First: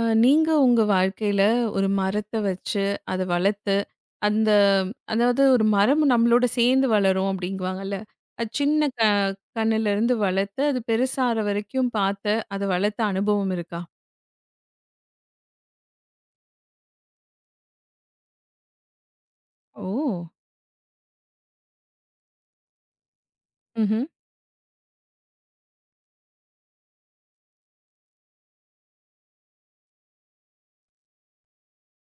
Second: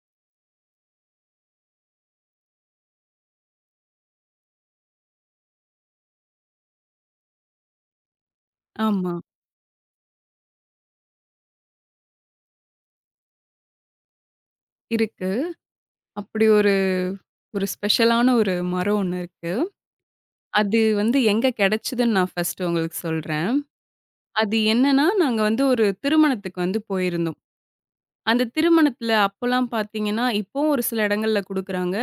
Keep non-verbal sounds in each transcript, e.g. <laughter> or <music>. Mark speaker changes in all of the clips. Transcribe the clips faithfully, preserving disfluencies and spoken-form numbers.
Speaker 1: அ நீங்க உங்க வாழ்க்கையில ஒரு மரத்த வச்சு, அத வளர்த்து, அந்த அதாவது ஒரு மரம் நம்மளோட சேர்ந்து வளரும் அப்படிங்குவாங்கல்ல. அது சின்ன க
Speaker 2: ஆமா.
Speaker 1: கன்னுலருந்து வளர்த்து, அது பெருசாற வரைக்கும் பார்த்து, அத வளர்த்த அனுபவம் இருக்கா?
Speaker 2: இருக்கு. அப்படி ஒரு ஒரு ஸ்பெஷலான ஒரு மரம் ஒண்ணு இருக்கு.
Speaker 1: ஓ!
Speaker 2: அது வந்து எங்க கெடைச்சதுன்னு நான் ஃபர்ஸ்ட்டு உங்களுக்கு சொல்றேன்.
Speaker 1: ம்ஹ்ம்.
Speaker 2: அது என்னன்னா, நாங்க வந்து ஒரு திருமணத்துக்கு வந்து போயிருந்தோம். அந்த திருமணத்துல அப்போலாம் பார்த்தீங்கன்னா, இப்பவும் ஒரு சில இடங்கள்ல குடுக்குறாங்க.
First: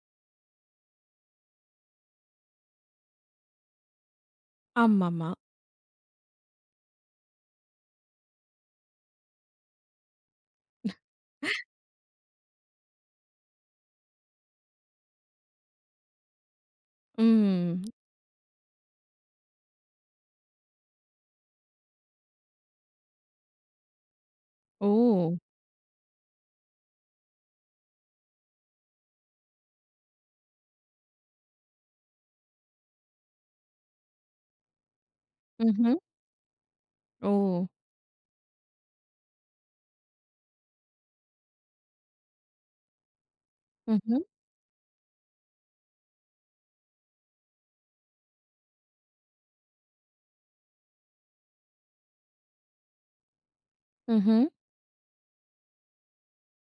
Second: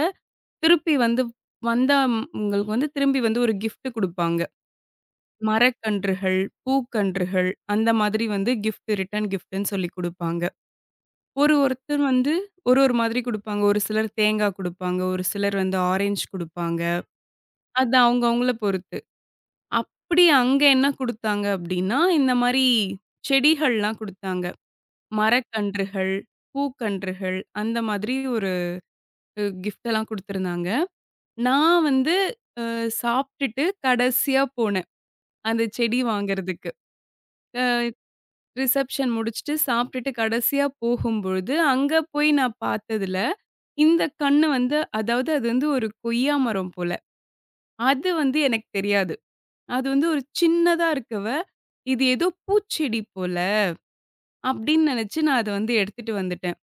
Speaker 2: திருப்பி வந்து வந்தா ம், உங்களுக்கு வந்து திரும்பி வந்து ஒரு கிஃப்ட் குடுப்பாங்க.
Speaker 1: ஆமாமா.
Speaker 2: மரக்கன்றுகள், பூக்கன்றுகள் அந்த மாதிரி வந்து கிஃப்ட் ரிட்டர்ன் கிஃப்ட்ன்னு சொல்லி குடுப்பாங்க. ஒரு ஒருத்தர் வந்து ஒரு ஒரு மாதிரி குடுப்பாங்க. ஒரு சிலர் தேங்காய் குடுப்பாங்க. ஒரு சிலர் வந்து ஆரஞ்சு குடுப்பாங்க.
Speaker 1: ம்.
Speaker 2: அது அவங்க அவங்கள பொறுத்து. அப்படி அங்க என்ன குடுத்தாங்க அப்படின்னா, இந்த மாரி செடிகள்லாம் குடுத்தாங்க.
Speaker 1: ஓ!
Speaker 2: மரக்கன்றுகள், பூக்கன்றுகள் அந்த மாதிரி ஒரு கிஃப்ட் எல்லாம் குடுத்திருந்தாங்க. நான் வந்து அஹ், சாப்பிட்டுட்டு கடைசியா போனேன். அந்த
Speaker 1: ம்ஹ்ம்.
Speaker 2: செடி வாங்குறதுக்கு.
Speaker 1: ஓ!
Speaker 2: அ ரிசப்ஷன் முடிச்சுட்டு சாப்பிட்டுட்டு கடைசியா போகும்பொழுது, அங்க போய் நான் பார்த்ததுல, இந்த
Speaker 1: ம்ஹ்ம்.
Speaker 2: கண்ணு வந்து அதாவது அது வந்து ஒரு கொய்யா மரம் போல. அது வந்து எனக்கு தெரியாது. அது வந்து ஒரு சின்னதா இருக்கவ, இது ஏதோ பூச்செடி போல
Speaker 1: ம்ஹ்ம்.
Speaker 2: அப்படின்னு நினைச்சு நான் அத வந்து எடுத்துட்டு வந்துட்டேன்.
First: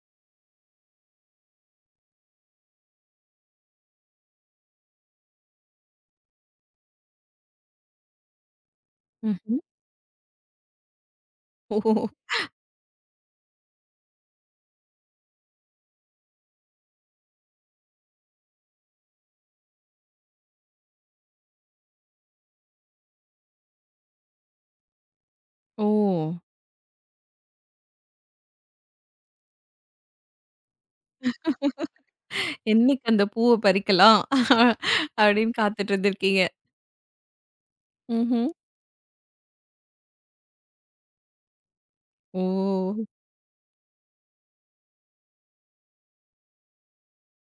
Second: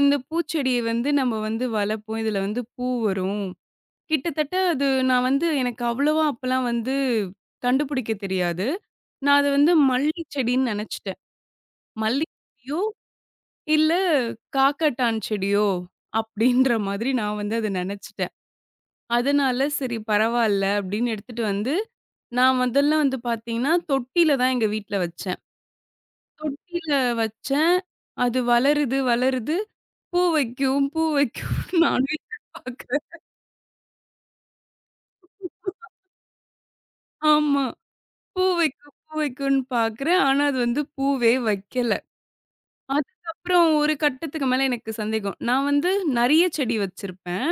Speaker 2: இந்த பூச்செடிய வந்து நம்ம வந்து வளர்ப்போம். இதுல வந்து பூ வரும். கிட்டத்தட்ட அது நான் வந்து எனக்கு அவ்வளவா அப்பலாம் வந்து கண்டுபிடிக்க தெரியாது. நான் அத
Speaker 1: ம்ஹ்ம்.
Speaker 2: வந்து மல்லி செடின்னு நினைச்சுட்டேன்.
Speaker 1: ஓ!
Speaker 2: மல்லி செடியோ, இல்ல காக்கட்டான் செடியோ அப்படின்ற மாதிரி நான் வந்து அத நினைச்சுட்டேன். அதனால சரி பரவால்ல அப்படின்னு எடுத்துட்டு வந்து, நான் முதல்ல வந்து பார்த்தீங்கன்னா, தொட்டில தான் எங்க வீட்ல வச்சேன்.
Speaker 1: ஓ!
Speaker 2: தொட்டியில வச்சேன். அது வளருது, வளருது. பூ வைக்கும், பூ வைக்கும். நானும்
Speaker 1: என்னைக்கு
Speaker 2: எதிர்பார்க்கிறேன்.
Speaker 1: அந்த பூவ பறிக்கலாம்? அப்படின்னு காத்துட்டு இருந்திருக்கீங்க.
Speaker 2: ஆமா. பூ
Speaker 1: ம்ஹ்ம்.
Speaker 2: வைக்கும், பூ வைக்கும்ன்னு பார்க்குறேன். ஆனா அது வந்து பூவே வைக்கல.
Speaker 1: ஓ!
Speaker 2: அதுக்கப்புறம் ஒரு கட்டத்துக்கு மேல எனக்கு சந்தேகம். நான் வந்து நெறைய செடி வச்சிருப்பேன்.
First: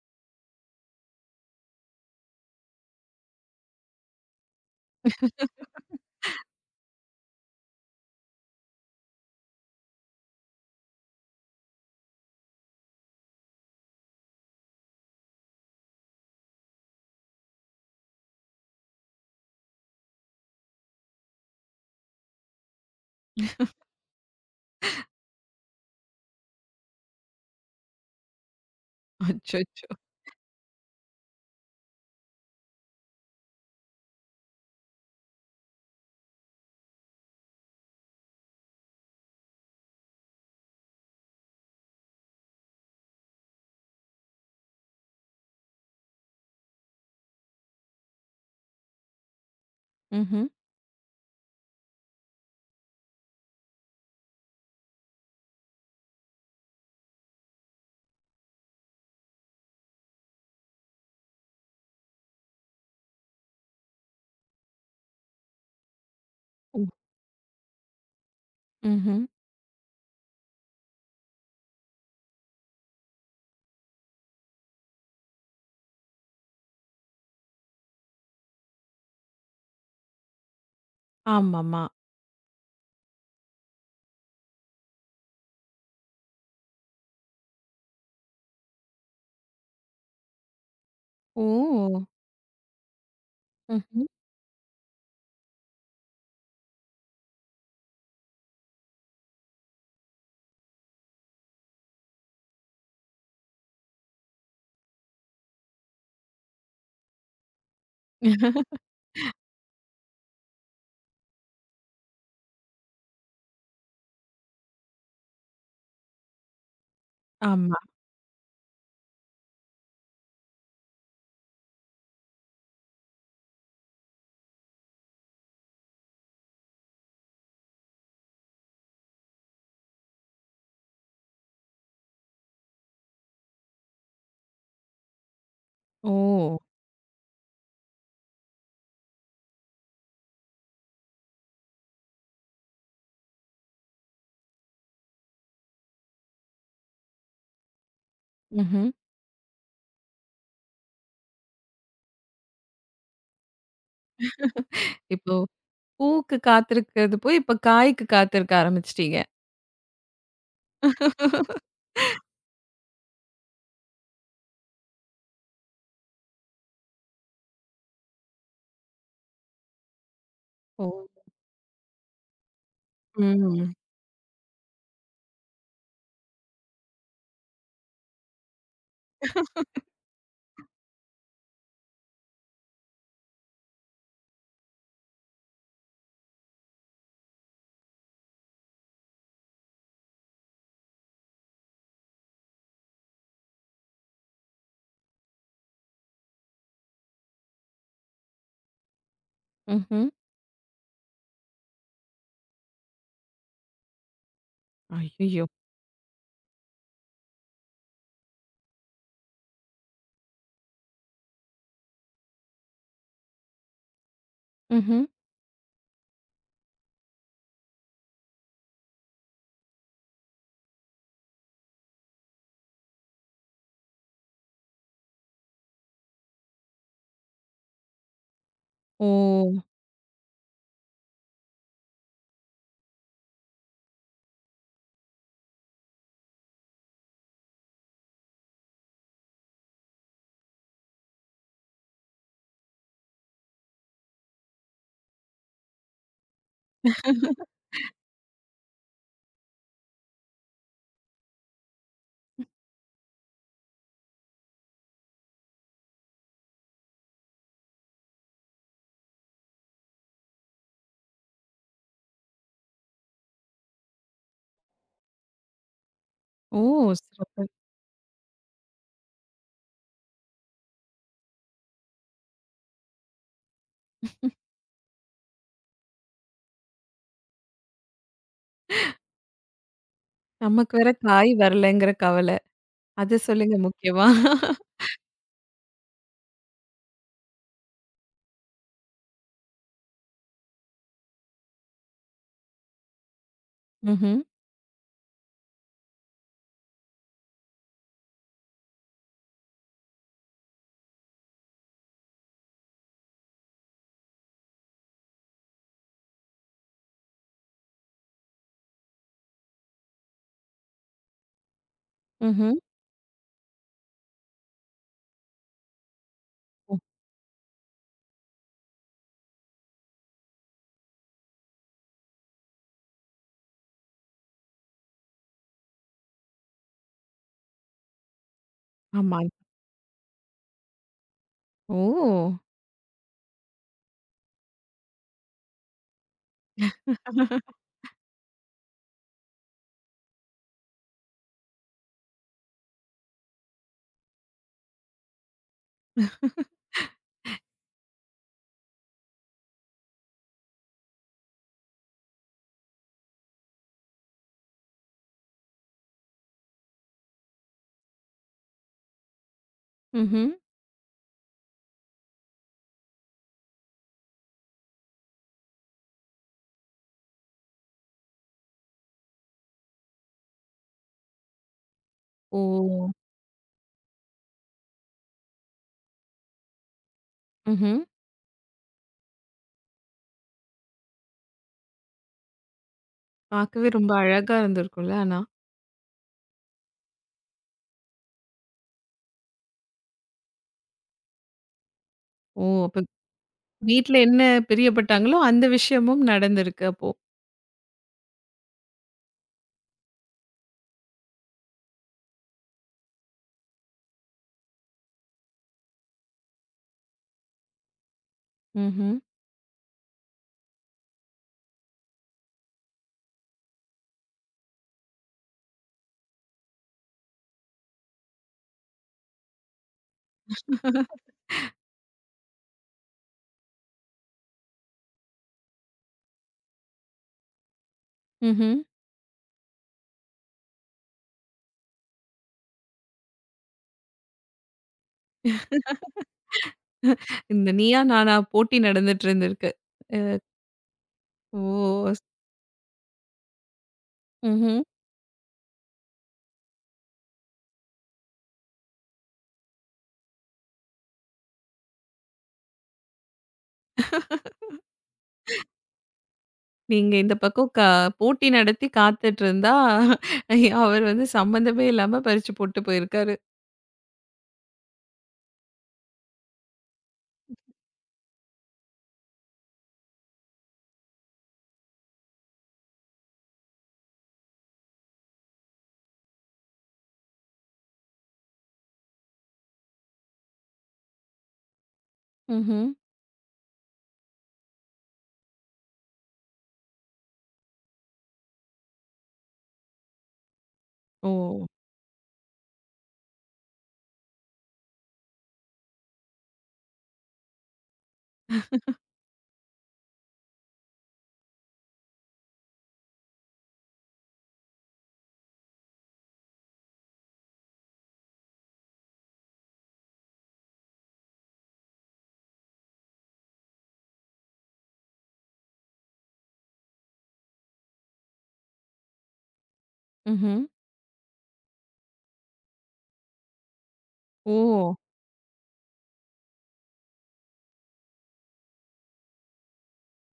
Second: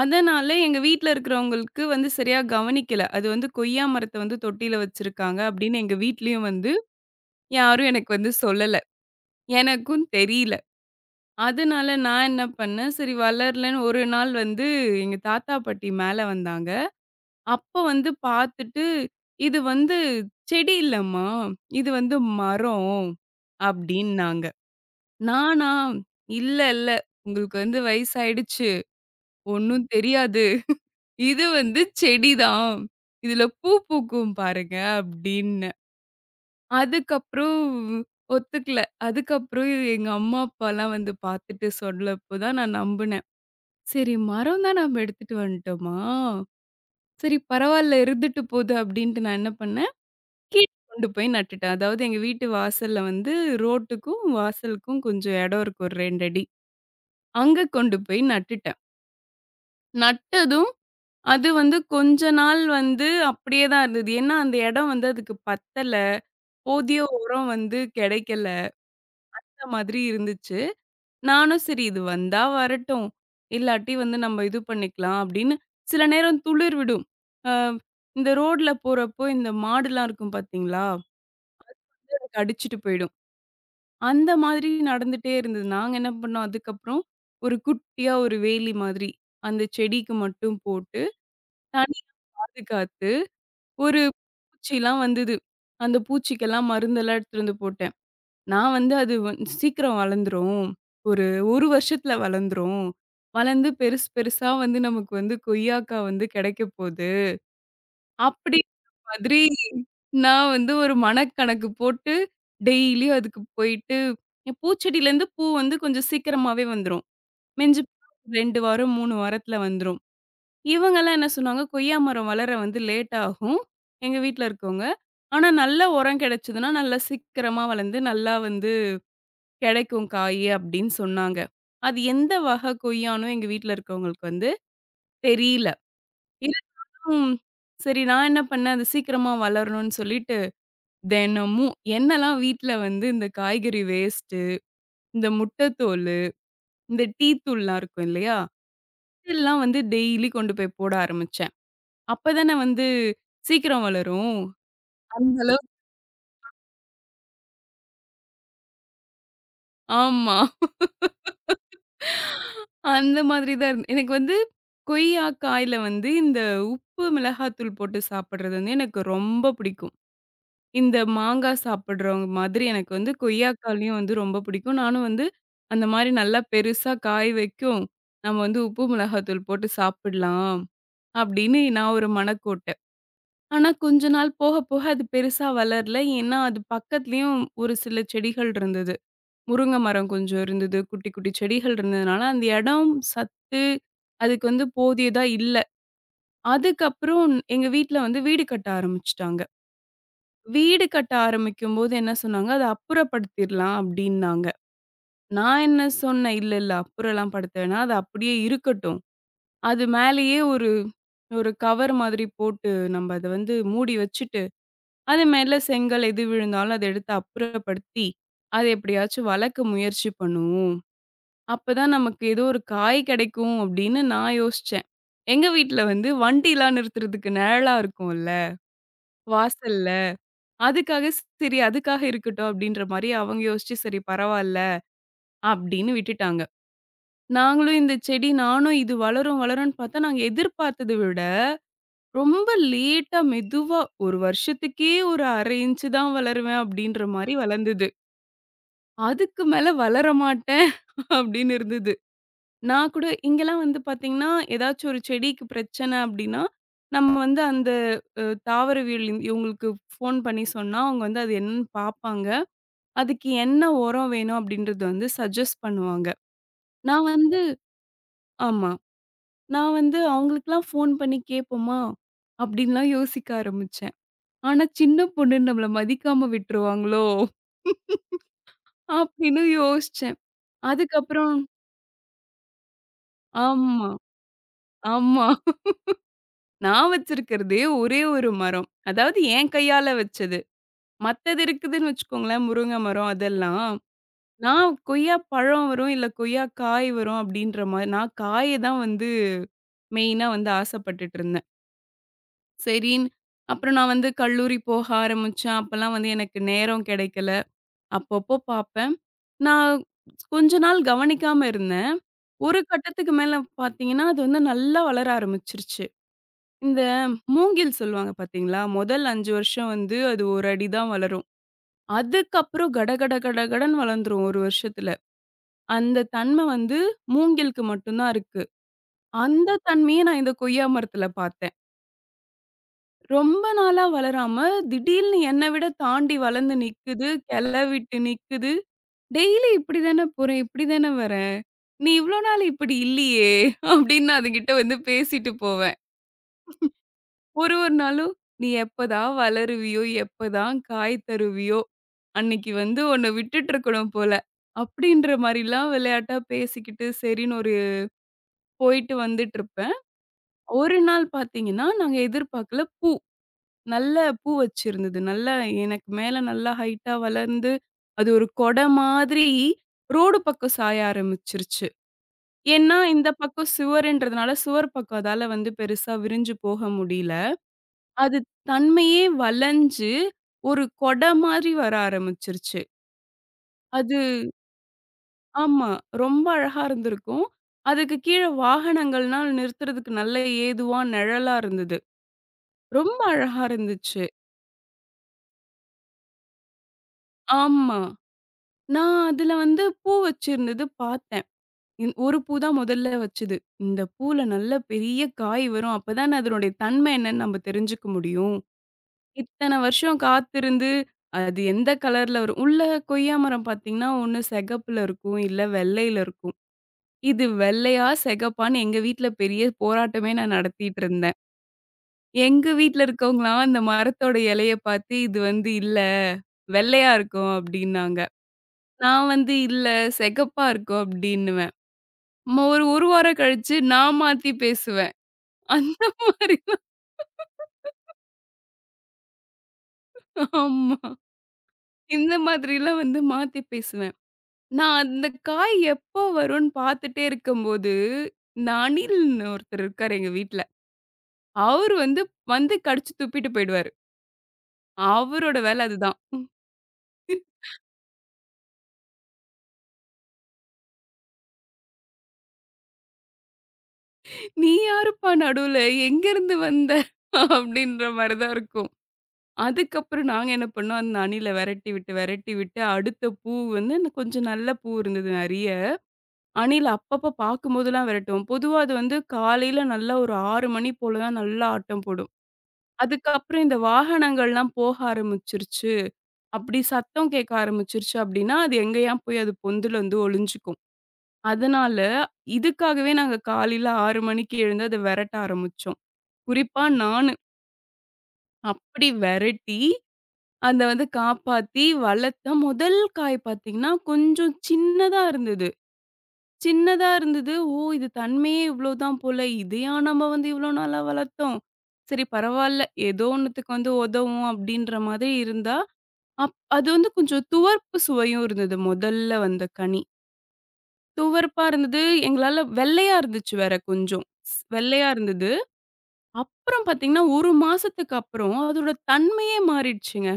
Speaker 2: அதனால எங்க வீட்ல இருக்கிறவங்களுக்கு வந்து சரியா கவனிக்கல. அது வந்து கொய்யா மரத்த வந்து தொட்டியில வச்சிருக்காங்க அப்படின்னு எங்க வீட்லயும் வந்து யாரும் எனக்கு வந்து சொல்லல. எனக்கும் தெரியல. அதனால நான் என்ன பண்ணேன், சரி வளரலன்னு ஒரு நாள் வந்து எங்க தாத்தா, பாட்டி மேல வந்தாங்க. அப்போ வந்து பார்த்துட்டு, "இது வந்து செடி இல்லம்மா, இது வந்து மரம்" அப்படின்னாங்க. நானா, "இல்ல, இல்ல உங்களுக்கு வந்து வயசாயிடுச்சு, ஒண்ணும்
Speaker 1: அச்சச்சோ!
Speaker 2: தெரியாது. இது வந்து செடிதான். இதுல பூ பூக்கும் பாருங்க" அப்படின்னேன். அதுக்கப்புறம் ஒத்துக்கல. அதுக்கப்புறம் எங்க அம்மா, அப்பாலாம் வந்து பார்த்துட்டு சொல்லப்போ தான் நான் நம்புனேன். சரி, மரம் தான் நம்ம எடுத்துட்டு வந்துட்டோமா? சரி பரவால்ல இருந்துட்டு போது அப்டின்ட்டு நான் என்ன பண்ணேன்,
Speaker 1: ம்ஹ்ம்.
Speaker 2: கீழ கொண்டு போய் நட்டுட்டேன். அதாவது எங்க வீட்டு வாசல்ல வந்து ரோட்டுக்கும், வாசலுக்கும் கொஞ்சம் இடம் இருக்கும் ஒரு ரெண்டு அடி. அங்க கொண்டு போய் நட்டுட்டேன். நட்டதும் அது வந்து கொஞ்ச நாள் வந்து அப்டியே தான் இருந்தது. ஏன்னா அந்த இடம் வந்து அதுக்கு பத்தல.
Speaker 1: ம்.
Speaker 2: போதிய உரம் வந்து கிடைக்கல.
Speaker 1: ம்ஹ்ம்.
Speaker 2: அந்த மாதிரி இருந்துச்சு. நானும் சரி இது வந்தா வரட்டும். இல்லாட்டி வந்து நம்ம இது பண்ணிக்கலாம் அப்படின்னு, சில நேரம் துளிர் விடும். அ இந்த ரோட்ல போறப்போ இந்த மாடுலாம் இருக்கும் பார்த்தீங்களா?
Speaker 1: ஆமாமா.
Speaker 2: கடிச்சிட்டு போயிடும். அந்த மாதிரி நடந்துட்டே இருந்தது. நாங்க என்ன பண்ணோம், அதுக்கப்புறம் ஒரு குட்டியா ஒரு வேலி மாதிரி அந்த செடிக்கு மட்டும் போட்டு
Speaker 1: ஓ!
Speaker 2: தனியா பாதுகாத்து, ஒரு
Speaker 1: ம்ஹ்ம்.
Speaker 2: பூச்சிலாம் வந்தது. அந்த பூச்சிக்கெல்லாம் மருந்தெல்லாம் எடுத்துட்டு வந்து போட்டேன். நான் வந்து அது வந் சீக்கிரம் வளர்ந்துரும். ஒரு 1 வருஷத்துல வளர்ந்துரும். வளர்ந்து பெருசு பெருசா வந்து நமக்கு வந்து கொய்யாக்கா வந்து கிடைக்கப்போது. அப்படி மாதிரி நான் வந்து ஒரு மனக்கணக்கு போட்டு டெய்லியும் அதுக்கு போயிட்டு என் பூச்செடியிலேருந்து பூ வந்து கொஞ்சம் சீக்கிரமாவே வந்துரும்.
Speaker 1: ஆமா.
Speaker 2: மிஞ்சி போனா ரெண்டு வாரம், மூணு வாரத்துல வந்துரும். இவங்கலாம் என்ன சொன்னாங்க, கொய்யா மரம் வளர வந்து லேட் ஆகும். எங்க வீட்ல இருக்கவங்க. ஆனா நல்ல உரம் கிடைச்சதுன்னா, நல்லா சீக்கிரமா வளர்ந்து நல்லா வந்து கெடைக்கும் காயி அப்படின்னு சொன்னாங்க. அது எந்த வகை கொய்யான்னும் எங்க வீட்ல இருக்கவங்களுக்கு வந்து தெரியல.
Speaker 1: ஓ!
Speaker 2: இருந்தாலும் சரி நான் என்ன பண்ணேன், அது சீக்கிரமா வளரணும்னு சொல்லிட்டு, தினமும் என்னலாம் வீட்ல வந்து இந்த காய்கறி வேஸ்ட்டு, இந்த முட்டைத்தோலு, இந்த டீ தூள்லாம் இருக்கும் இல்லையா?
Speaker 1: ம்ஹ்ம்.
Speaker 2: இதெல்லாம் வந்து டெய்லி கொண்டு போய் போட ஆரம்பிச்சேன். அப்பதானே வந்து சீக்கிரம் வளரும்.
Speaker 1: இப்போ
Speaker 2: அந்த அளவு
Speaker 1: பூக்கு காத்திருக்கிறது போய், இப்ப காய்க்கு காத்திருக்க ஆரம்பிச்சுட்டீங்க.
Speaker 2: ஆமா. அந்த மாதிரி தான் இருந்து எனக்கு வந்து கொய்யா காயில வந்து இந்த உப்பு மிளகாத்தூள் போட்டு சாப்பிடுறது வந்து எனக்கு ரொம்ப பிடிக்கும்.
Speaker 1: ஓ!
Speaker 2: இந்த மாங்கா சாப்பிடுறவங்க மாதிரி எனக்கு வந்து
Speaker 1: ம்.
Speaker 2: கொய்யாக்காயும் வந்து ரொம்ப பிடிக்கும். நானும் வந்து அந்த மாரி நல்லா பெருசா காய் வைக்கும். நம்ம வந்து உப்பு மிளகாத்தூள் போட்டு சாப்பிடலாம் அப்படின்னு நான் ஒரு மனக்கோட்டை. ஆனா கொஞ்ச நாள் போக போக அது பெருசா வளரல. ஏன்னா அது பக்கத்துலயும் ஒரு சில செடிகள் இருந்தது. முருங்கை மரம் கொஞ்சம் இருந்தது. குட்டி குட்டி செடிகள் இருந்ததுனால அந்த இடம் சத்து அதுக்கு வந்து போதியதா இல்ல. அதுக்கப்புறம் எங்க வீட்ல வந்து வீடு கட்ட ஆரம்பிச்சுட்டாங்க.
Speaker 1: ம்ஹ்ம்.
Speaker 2: வீடு கட்ட ஆரம்பிக்கும்போது என்ன சொன்னாங்க, "அத அப்புறப்படுத்திரலாம்" அப்டின்னாங்க.
Speaker 1: ஐயய்யோ!
Speaker 2: நான் என்ன சொன்னேன், "இல்ல, இல்ல அப்புறம்லாம் படுத்த வேணாம். அது அப்படியே இருக்கட்டும். அது மேலேயே ஒரு ஒரு கவர் மாதிரி போட்டு நம்ப அத வந்து மூடி வச்சுட்டு,
Speaker 1: ம்ஹ்ம்.
Speaker 2: அது மேல செங்கல் எது விழுந்தாலும் அத எடுத்து அப்புறப்படுத்தி, அத எப்படியாச்சும் வளர்க்க முயற்சி பண்ணுவோம். அப்பதான் நமக்கு ஏதோ ஒரு காய் கெடைக்கும்" அப்படின்னு நான் யோசிச்சேன். எங்க வீட்ல வந்து வண்டிலாம் நிறுத்துறதுக்கு நிழலா இருக்கும்ல,
Speaker 1: ஓ!
Speaker 2: வாசல்ல. அதுக்காக சரி அதுக்காக இருக்கட்டும் அப்படின்ற மாரி அவங்க யோசிச்சு, சரி பரவால்ல அப்படின்னு விட்டுட்டாங்க. நாங்களும் இந்த செடி நானும் இது வளரும் வளரும்ன்னு பார்த்தா, நாங்க எதிர்பார்த்தத விட ரொம்ப லேட்டா மெதுவா ஒரு வருஷத்துக்கே ஒரு அரை இன்ச்சு தான் வளருவேன் அப்படின்ற மாரி வளர்ந்தது. அதுக்கு மேல வளர மாட்டேன் <laughs> அப்படின்னு இருந்தது. நான் கூட இங்கலாம் வந்து பார்த்தீங்கன்னா, ஏதாச்சும் ஒரு செடிக்கு பிரச்சனை அப்படின்னா, நம்ம வந்து அந்த அ தாவரவியல் இவங்களுக்கு ஃபோன் பண்ணி சொன்னா அவங்க வந்து அது என்னன்னு பார்ப்பாங்க. அதுக்கு என்ன உரம் வேணும் அப்படின்றது வந்து சஜெஸ்ட் பண்ணுவாங்க.
Speaker 1: ஓ!
Speaker 2: நான் வந்து
Speaker 1: சிறப்பு.
Speaker 2: ஆமா. நான் வந்து அவங்களுக்கெல்லாம் ஃபோன் பண்ணி கேட்போமா? அப்படின்லாம் யோசிக்க ஆரம்பிச்சேன். ஆனா சின்ன பொண்ணு நம்மள மதிக்காம விட்டுருவாங்களோ? அப்படின்னு யோசிச்சேன்.
Speaker 1: நமக்கு வேற காய்
Speaker 2: அதுக்கப்புறம்
Speaker 1: வரலங்கிற கவல. அது சொல்லுங்க
Speaker 2: ஆமா,
Speaker 1: முக்கியமா?
Speaker 2: ஆமா. நான் வச்சிருக்கிறதே ஒரே ஒரு மரம். அதாவது என் கையால வச்சது. மத்தது இருக்குதுன்னு வச்சுக்கோங்களேன், முருங்க மரம் அதெல்லாம்.
Speaker 1: ம்ஹ்ம்.
Speaker 2: நான் கொய்யா பழம் வரும், இல்ல கொய்யா காய் வரும் அப்படின்ற மாரி நான் காய தான் வந்து மெயினா வந்து ஆசைப்பட்டுட்டு இருந்தேன். சரின்னு அப்புறம் நான் வந்து கல்லூரி போக ஆரம்பிச்சேன். அப்பலாம் வந்து எனக்கு நேரம் கிடைக்கல. அப்பப்போ பார்ப்பேன். நான் கொஞ்ச நாள் கவனிக்காம இருந்தேன்.
Speaker 1: ம்ஹ்ம்.
Speaker 2: ஒரு கட்டத்துக்கு மேல பார்த்தீங்கன்னா, அது வந்து நல்லா வளர ஆரம்பிச்சுருச்சு.
Speaker 1: ஓ!
Speaker 2: இந்த மூங்கில் சொல்லுவாங்க பார்த்தீங்களா? முதல் அஞ்சு வருஷம் வந்து அது ஒரு அடி தான் வளரும். அதுக்கப்புறம் கடகட கடகடன்னு வளர்ந்துரும் ஒரு வருஷத்துல. அந்த தன்மை வந்து மூங்கிலுக்கு மட்டும் தான் இருக்கு.
Speaker 1: ஆமா.
Speaker 2: அந்த தன்மைய நான் இந்த கொய்யா மரத்துல பார்த்தேன்.
Speaker 1: ஓ!
Speaker 2: ரொம்ப நாளா வளராம, திடீல்னு என்ன விட தாண்டி வளர்ந்து நிக்குது, கெள விட்டு நிக்குது. டெய்லி இப்படி தானே போறேன், இப்படி தானே வரேன். நீ இவ்ளோ நாள் இப்படி இல்லையே! அப்படின்னு நான் அதுகிட்ட வந்து பேசிட்டு போவேன். ஒரு ஒரு நாளும், "நீ எப்பதான் வளருவியோ, எப்பதான் காய் தருவியோ, அன்னைக்கு வந்து உன்ன விட்டுட்டு இருக்கணும் போல" அப்படின்ற மாரிலாம் விளையாட்டா பேசிக்கிட்டு சரின்னு ஒரு போயிட்டு வந்துட்டுருப்பேன்.
Speaker 1: ம்ஹ்ம்.
Speaker 2: ஒரு நாள் பாத்தீங்கன்னா, நாங்க எதிர்பார்க்கல பூ நல்ல பூ வச்சிருந்தது. நல்லா எனக்கு மேல நல்லா ஹைட்டா வளர்ந்து, அது ஒரு கொடை மாதிரி ரோடு பக்கம் சாய ஆரம்பிச்சுருச்சு. ஏன்னா,
Speaker 1: ஓ!
Speaker 2: இந்த பக்கம் சுவருன்றதுனால, சுவர் பக்கம் அதால வந்து பெருசா விரிஞ்சு போக முடியல.
Speaker 1: ம்ஹ்ம்.
Speaker 2: அது தன்மையே வளைஞ்சு, ஒரு கொடை மாரி வர ஆரம்பிச்சுருச்சு.
Speaker 1: பார்க்கவே ரொம்ப
Speaker 2: அது
Speaker 1: அழகா இருந்திருக்கும்ல ஆனா.
Speaker 2: ஆமா. ரொம்ப அழகா இருந்திருக்கும். அதுக்கு கீழ வாகனங்கள்னா நிறுத்துறதுக்கு நல்ல ஏதுவா நிழலா இருந்தது.
Speaker 1: ஓ! அப்ப
Speaker 2: ரொம்ப அழகா
Speaker 1: வீட்ல
Speaker 2: இருந்துச்சு.
Speaker 1: என்ன பிரியப்பட்டாங்களோ அந்த விஷயமும் நடந்திருக்கு அப்போ.
Speaker 2: ஆமா. நான் அதுல வந்து பூ வச்சிருந்தது பார்த்தேன். இந் ஒரு பூ தான் முதல்ல வச்சது. இந்த பூல நல்ல பெரிய காய் வரும். அப்பதான் அதனுடைய தன்மை என்னன்னு நம்ம தெரிஞ்சுக்க முடியும்.
Speaker 1: ம்ஹ்ம்.
Speaker 2: இத்தன வருஷம் காத்திருந்து, அது எந்த கலர்ல வரும் உள்ள கொய்யா மரம் பார்த்தீங்கன்னா, ஒண்ணு சிகப்புல இருக்கும், இல்ல வெள்ளையில இருக்கும். இது வெள்ளையா, சிகப்பான்னு எங்க வீட்ல பெரிய போராட்டமே நான் நடத்திட்டு இருந்தேன். எங்க வீட்ல இருக்கவங்கலாம் அந்த மரத்தோட இலைய பார்த்து, இது வந்து இல்ல, வெள்ளையா இருக்கும் அப்டின்னாங்க.
Speaker 1: ம்ஹ்ம்.
Speaker 2: நான் வந்து இல்ல சிகப்பா இருக்கும் அப்டின்னுவேன். ம ஒரு 1 வாரம் கழிச்சு நான் மாத்தி பேசுவேன். அந்த
Speaker 1: <laughs>
Speaker 2: மாரிலாம்
Speaker 1: இந்த நீயா நானா போட்டி நடந்துட்டு இருந்திருக்கு. அ
Speaker 2: ஆமா.
Speaker 1: ஓ! ஸ்
Speaker 2: இந்த மாதிரிலாம் வந்து மாத்தி பேசுவேன்.
Speaker 1: ம்ஹ்ம்.
Speaker 2: நான் அந்த காய் எப்போ வரும்ன்னு பார்த்துட்டே இருக்கும்போது, இந்த அணில்ன்னு ஒருத்தர் இருக்காரு எங்க வீட்ல. அவரு வந்து வந்து கடிச்சு துப்பிட்டு போயிடுவாரு.
Speaker 1: <laughs>
Speaker 2: அவரோட வேல அதுதான்.
Speaker 1: நீங்க இந்த பக்கம் கா போட்டி நடத்தி காத்துட்டு இருந்தா, அவர் வந்து சம்மந்தமே இல்லாம பறிச்சு போட்டு போயிருக்காரு.
Speaker 2: "நீ யாருப்பா நடுவுல? எங்கேருந்து வந்த?" அப்டின்ற மாரி தான் இருக்கும். அதுக்கப்புறம் நாங்க என்ன பண்ணோம், அந்த அணில வெரட்டி விட்டு, வெரட்டி விட்டு அடுத்த பூ வந்து ந- கொஞ்சம் நல்ல பூ இருந்தது நெறைய. அணில அப்பப்ப பார்க்கும்போதெல்லாம் வெரட்டுவோம். பொதுவா அது வந்து காலையில நல்லா ஒரு ஆறு மணி போல தான் நல்லா ஆட்டம் போடும்.
Speaker 1: ம்ஹ்ம்.
Speaker 2: அதுக்கப்புறம் இந்த வாகனங்கள்லாம் போக ஆரம்பிச்சுருச்சு, அப்படி சத்தம் கேட்க ஆரம்பிச்சுருச்சு அப்படின்னா, அது எங்கேயா போய் அது பொந்துல வந்து ஒளிஞ்சுக்கும்.
Speaker 1: ஓ!
Speaker 2: அதனால இதுக்காகவே நாங்க காலையில ஆறு மணிக்கு எழுந்து அத வெரட்ட ஆரம்பிச்சோம். குறிப்பா நானு. அப்படி வெரட்டி அத வந்து காப்பாத்தி வளர்த்த முதல் காய் பார்த்தீங்கன்னா, கொஞ்சம் சின்னதா இருந்தது. சின்னதா இருந்தது. ஓ! இது தன்மையே இவ்வளோதான் போல. இதையா நம்ம வந்து இவ்வளோ நாளா வளர்த்தோம். சரி பரவால்ல. ஏதோ ஒண்ணுத்துக்கு வந்து உதவும் அப்படின்ற மாதிரி இருந்தா, அப் அது வந்து கொஞ்சம் துவர்ப்பு சுவையும் இருந்தது. முதல்ல வந்த கனி.
Speaker 1: ம்ஹ்ம்.
Speaker 2: துவர்ப்பா இருந்தது. எங்களால வெள்ளையா இருந்துச்சு வேற கொஞ்சம்.
Speaker 1: ஓ!
Speaker 2: ஸ் வெள்ளையா இருந்தது. அப்புறம் பார்த்தீங்கன்னா, ஒரு மாசத்துக்கு அப்புறம் அதோட தன்மையே மாறிடுச்சுங்க.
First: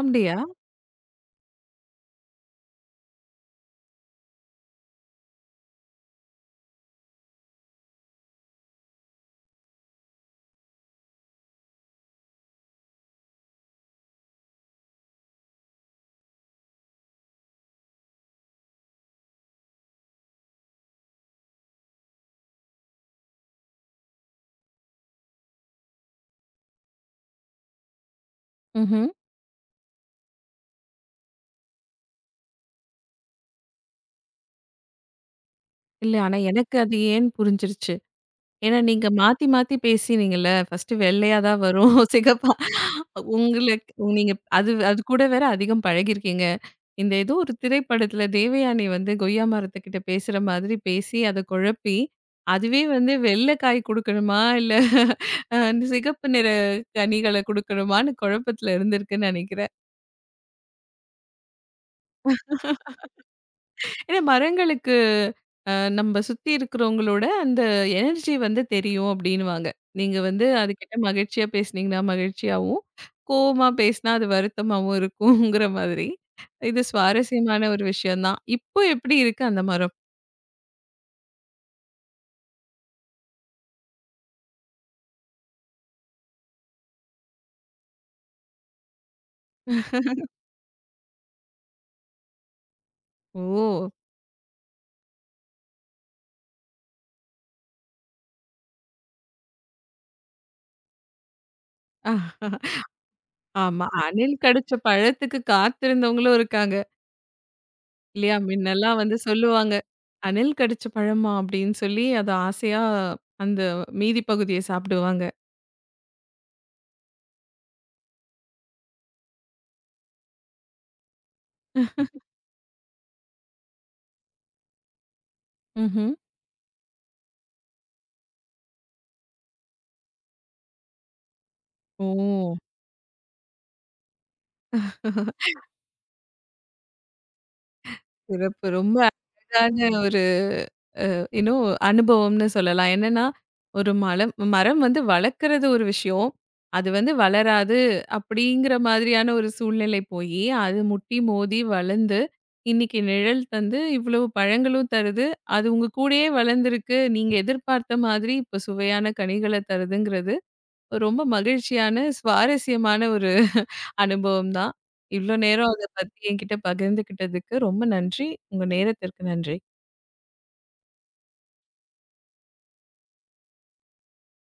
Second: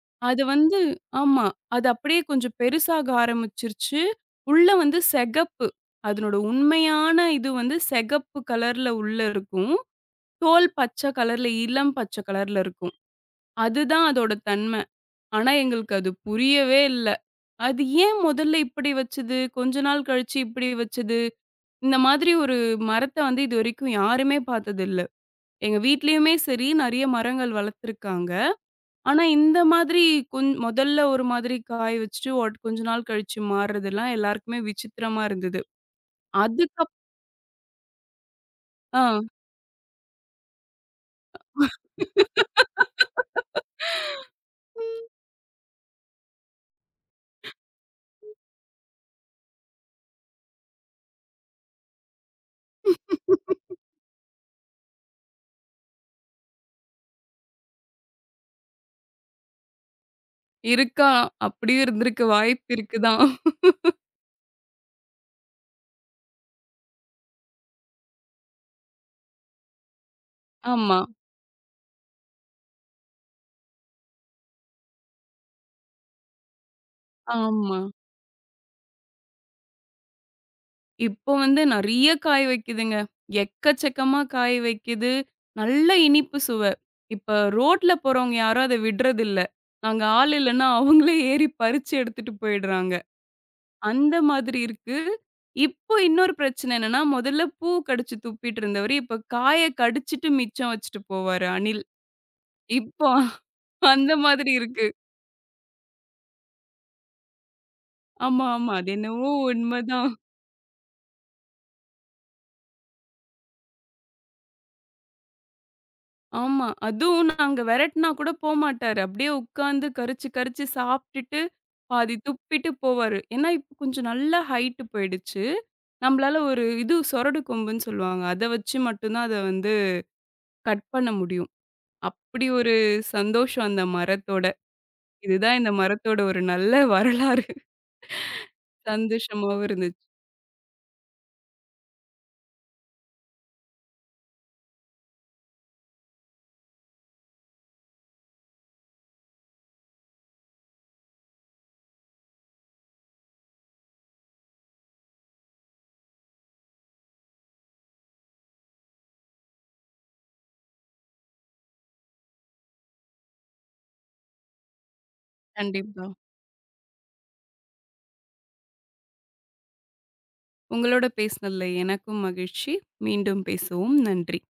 Speaker 1: அப்டியா?
Speaker 2: அது வந்து ஆமா. அது அப்படியே கொஞ்சம் பெருசாக ஆரம்பிச்சுருச்சு. உள்ள வந்து செகப்பு. அதனோட உண்மையான இது வந்து செகப்பு கலர்ல உள்ள இருக்கும். தோல் பச்ச கலர்ல, இளம் பச்ச கலர்ல இருக்கும். அதுதான் அதோட தன்மை. ஆனா, எங்களுக்கு அது புரியவே இல்ல. அது ஏன் முதல்ல இப்படி வச்சது? கொஞ்ச நாள் கழிச்சு இப்படி வச்சது? இந்த மாதிரி ஒரு மரத்த வந்து இதுவரைக்கும் யாருமே பார்த்ததில்ல. எங்க வீட்லயுமே சரி, நெறைய மரங்கள் வளர்த்துருக்காங்க.
Speaker 1: ம்ஹ்ம்.
Speaker 2: ஆனா, இந்த மாதிரி கொஞ் முதல்ல ஒரு மாதிரி காய வச்சுட்டு ஒட் கொஞ்ச நாள் கழிச்சு மாறுறதெல்லாம் எல்லாருக்குமே விசித்திரமா இருந்தது.
Speaker 1: இல்ல ஆனா எனக்கு
Speaker 2: அதுக்கப்
Speaker 1: அது ஏன் புரிஞ்சிருச்சு. ஏன்னா, நீங்க
Speaker 2: ஆ.
Speaker 1: மாத்தி, மாத்தி பேசினீங்கல்ல. ஃபர்ஸ்ட்டு வெள்ளையா தான் வரும். <laughs> சிகப்பா உங்களுக்கு நீங்க அது அது கூட வேற அதிகம் பழகியிருக்கீங்க. இந்த ஏதோ ஒரு திரைப்படத்துல தேவயானி வந்து கொய்யா மரத்துக்கிட்ட பேசுற மாதிரி பேசி, அத குழப்பி, அதுவே வந்து வெள்ள காய் குடுக்கணுமா? இல்ல அ சிகப்பு நிற கனிகள குடுக்கணுமான்னு குழப்பத்துல இருந்திருக்குன்னு நெனைக்கிறேன்.
Speaker 2: இருக்கலாம். அப்படியும் இருந்திருக்க வாய்ப்பு இருக்கு தான்.
Speaker 1: ஏன்னா மரங்களுக்கு அ நம்ம சுத்தி இருக்கிறவங்களோட அந்த எனர்ஜி வந்து தெரியும் அப்படின்னுவாங்க. நீங்க வந்து அதுகிட்ட
Speaker 2: ஆமா,
Speaker 1: மகிழ்ச்சியா பேசுனீங்கன்னா மகிழ்ச்சியாவும், கோவமா பேசினா அது வருத்தமாவும் இருக்குங்கிற மாதிரி. இது சுவாரஸ்யமான
Speaker 2: ஆமா.
Speaker 1: ஒரு விஷயம் தான். இப்போ எப்படி இருக்கு அந்த மரம்?
Speaker 2: இப்போ வந்து நெறைய காய வைக்குதுங்க. எக்கச்சக்கமா காய வைக்குது. நல்ல இனிப்பு சுவை. இப்ப ரோட்ல போறவங்க யாரும் அத விடுறதில்ல. நாங்க ஆள் இல்லன்னா, அவங்களே ஏறி பறிச்சு எடுத்துட்டு போயிடுறாங்க.
Speaker 1: ஓ!
Speaker 2: அந்த மாதிரி இருக்கு. இப்போ இன்னொரு பிரச்சனை என்னன்னா, முதல்ல பூ கடிச்சு துப்பிட்டு இருந்தவரு, இப்ப காய கடிச்சுட்டு மிச்சம் வச்சுட்டு போவாரு அணில்.
Speaker 1: அஹ்,
Speaker 2: இப்போ
Speaker 1: ஆமா.
Speaker 2: அந்த
Speaker 1: அணில்
Speaker 2: மாதிரி
Speaker 1: கடிச்ச
Speaker 2: இருக்கு.
Speaker 1: பழத்துக்கு காத்திருந்தவங்களும் இருக்காங்க. இல்லையா?
Speaker 2: ஆமா, ஆமா. அது
Speaker 1: முன்னெல்லாம் வந்து
Speaker 2: என்னவோ
Speaker 1: சொல்லுவாங்க.
Speaker 2: உண்மதான்.
Speaker 1: அணில் கடிச்ச பழமா? அப்படின்னு சொல்லி அத ஆசையா அந்த மீதி பகுதிய சாப்பிடுவாங்க.
Speaker 2: ஆமா. அதுவும் நாங்க வெரட்னா கூட போமாட்டாரு. அப்படியே உட்காந்து கரிச்சு கரிச்சு சாப்ட்டுட்டு, பாதி துப்பிட்டு போவாரு. ஏன்னா, இப்ப கொஞ்சம் நல்லா ஹைட் போயிடுச்சு.
Speaker 1: ம்ஹ்ம்.
Speaker 2: நம்மளால ஒரு இது சொரடு கொம்புன்னு சொல்லுவாங்க. அத வச்சு மட்டும் தான் அத வந்து கட் பண்ண முடியும். அப்படி
Speaker 1: ஓ!
Speaker 2: ஒரு சந்தோஷம் அந்த மரத்தோட. இதுதான் இந்த மரத்தோட ஒரு நல்ல வரலாறு.
Speaker 1: சிறப்பு. ரொம்ப
Speaker 2: சந்தோஷமாவும்
Speaker 1: அழகான
Speaker 2: இருந்துச்சு.
Speaker 1: ஒரு இன்னும் அனுபவம்னு சொல்லலாம். என்னன்னா, ஒரு மலம் மரம் வந்து வளர்க்கறது ஒரு விஷயம். அது வந்து வளராது அப்படிங்கிற மாதிரியான ஒரு சூழ்நிலை போயி, அது முட்டி மோதி வளர்ந்து, இன்னைக்கு நிழல் தந்து, இவ்வளவு பழங்களும் தருது. அது உங்க கூடயே வளர்ந்துருக்கு. நீங்க எதிர்பார்த்த மாதிரி இப்ப சுவையான கனிகள தருதுங்கிறது, ரொம்ப மகிழ்ச்சியான, சுவாரஸ்யமான ஒரு அனுபவம் தான். இவ்ளோ நேரம் அத
Speaker 2: கண்டிப்பா.
Speaker 1: பத்தி என்கிட்ட பகிர்ந்துக்கிட்டதுக்கு ரொம்ப நன்றி. உங்க நேரத்திற்கு நன்றி.
Speaker 2: உங்களோட பேசினதுல எனக்கும் மகிழ்ச்சி. மீண்டும் பேசுவோம். நன்றி.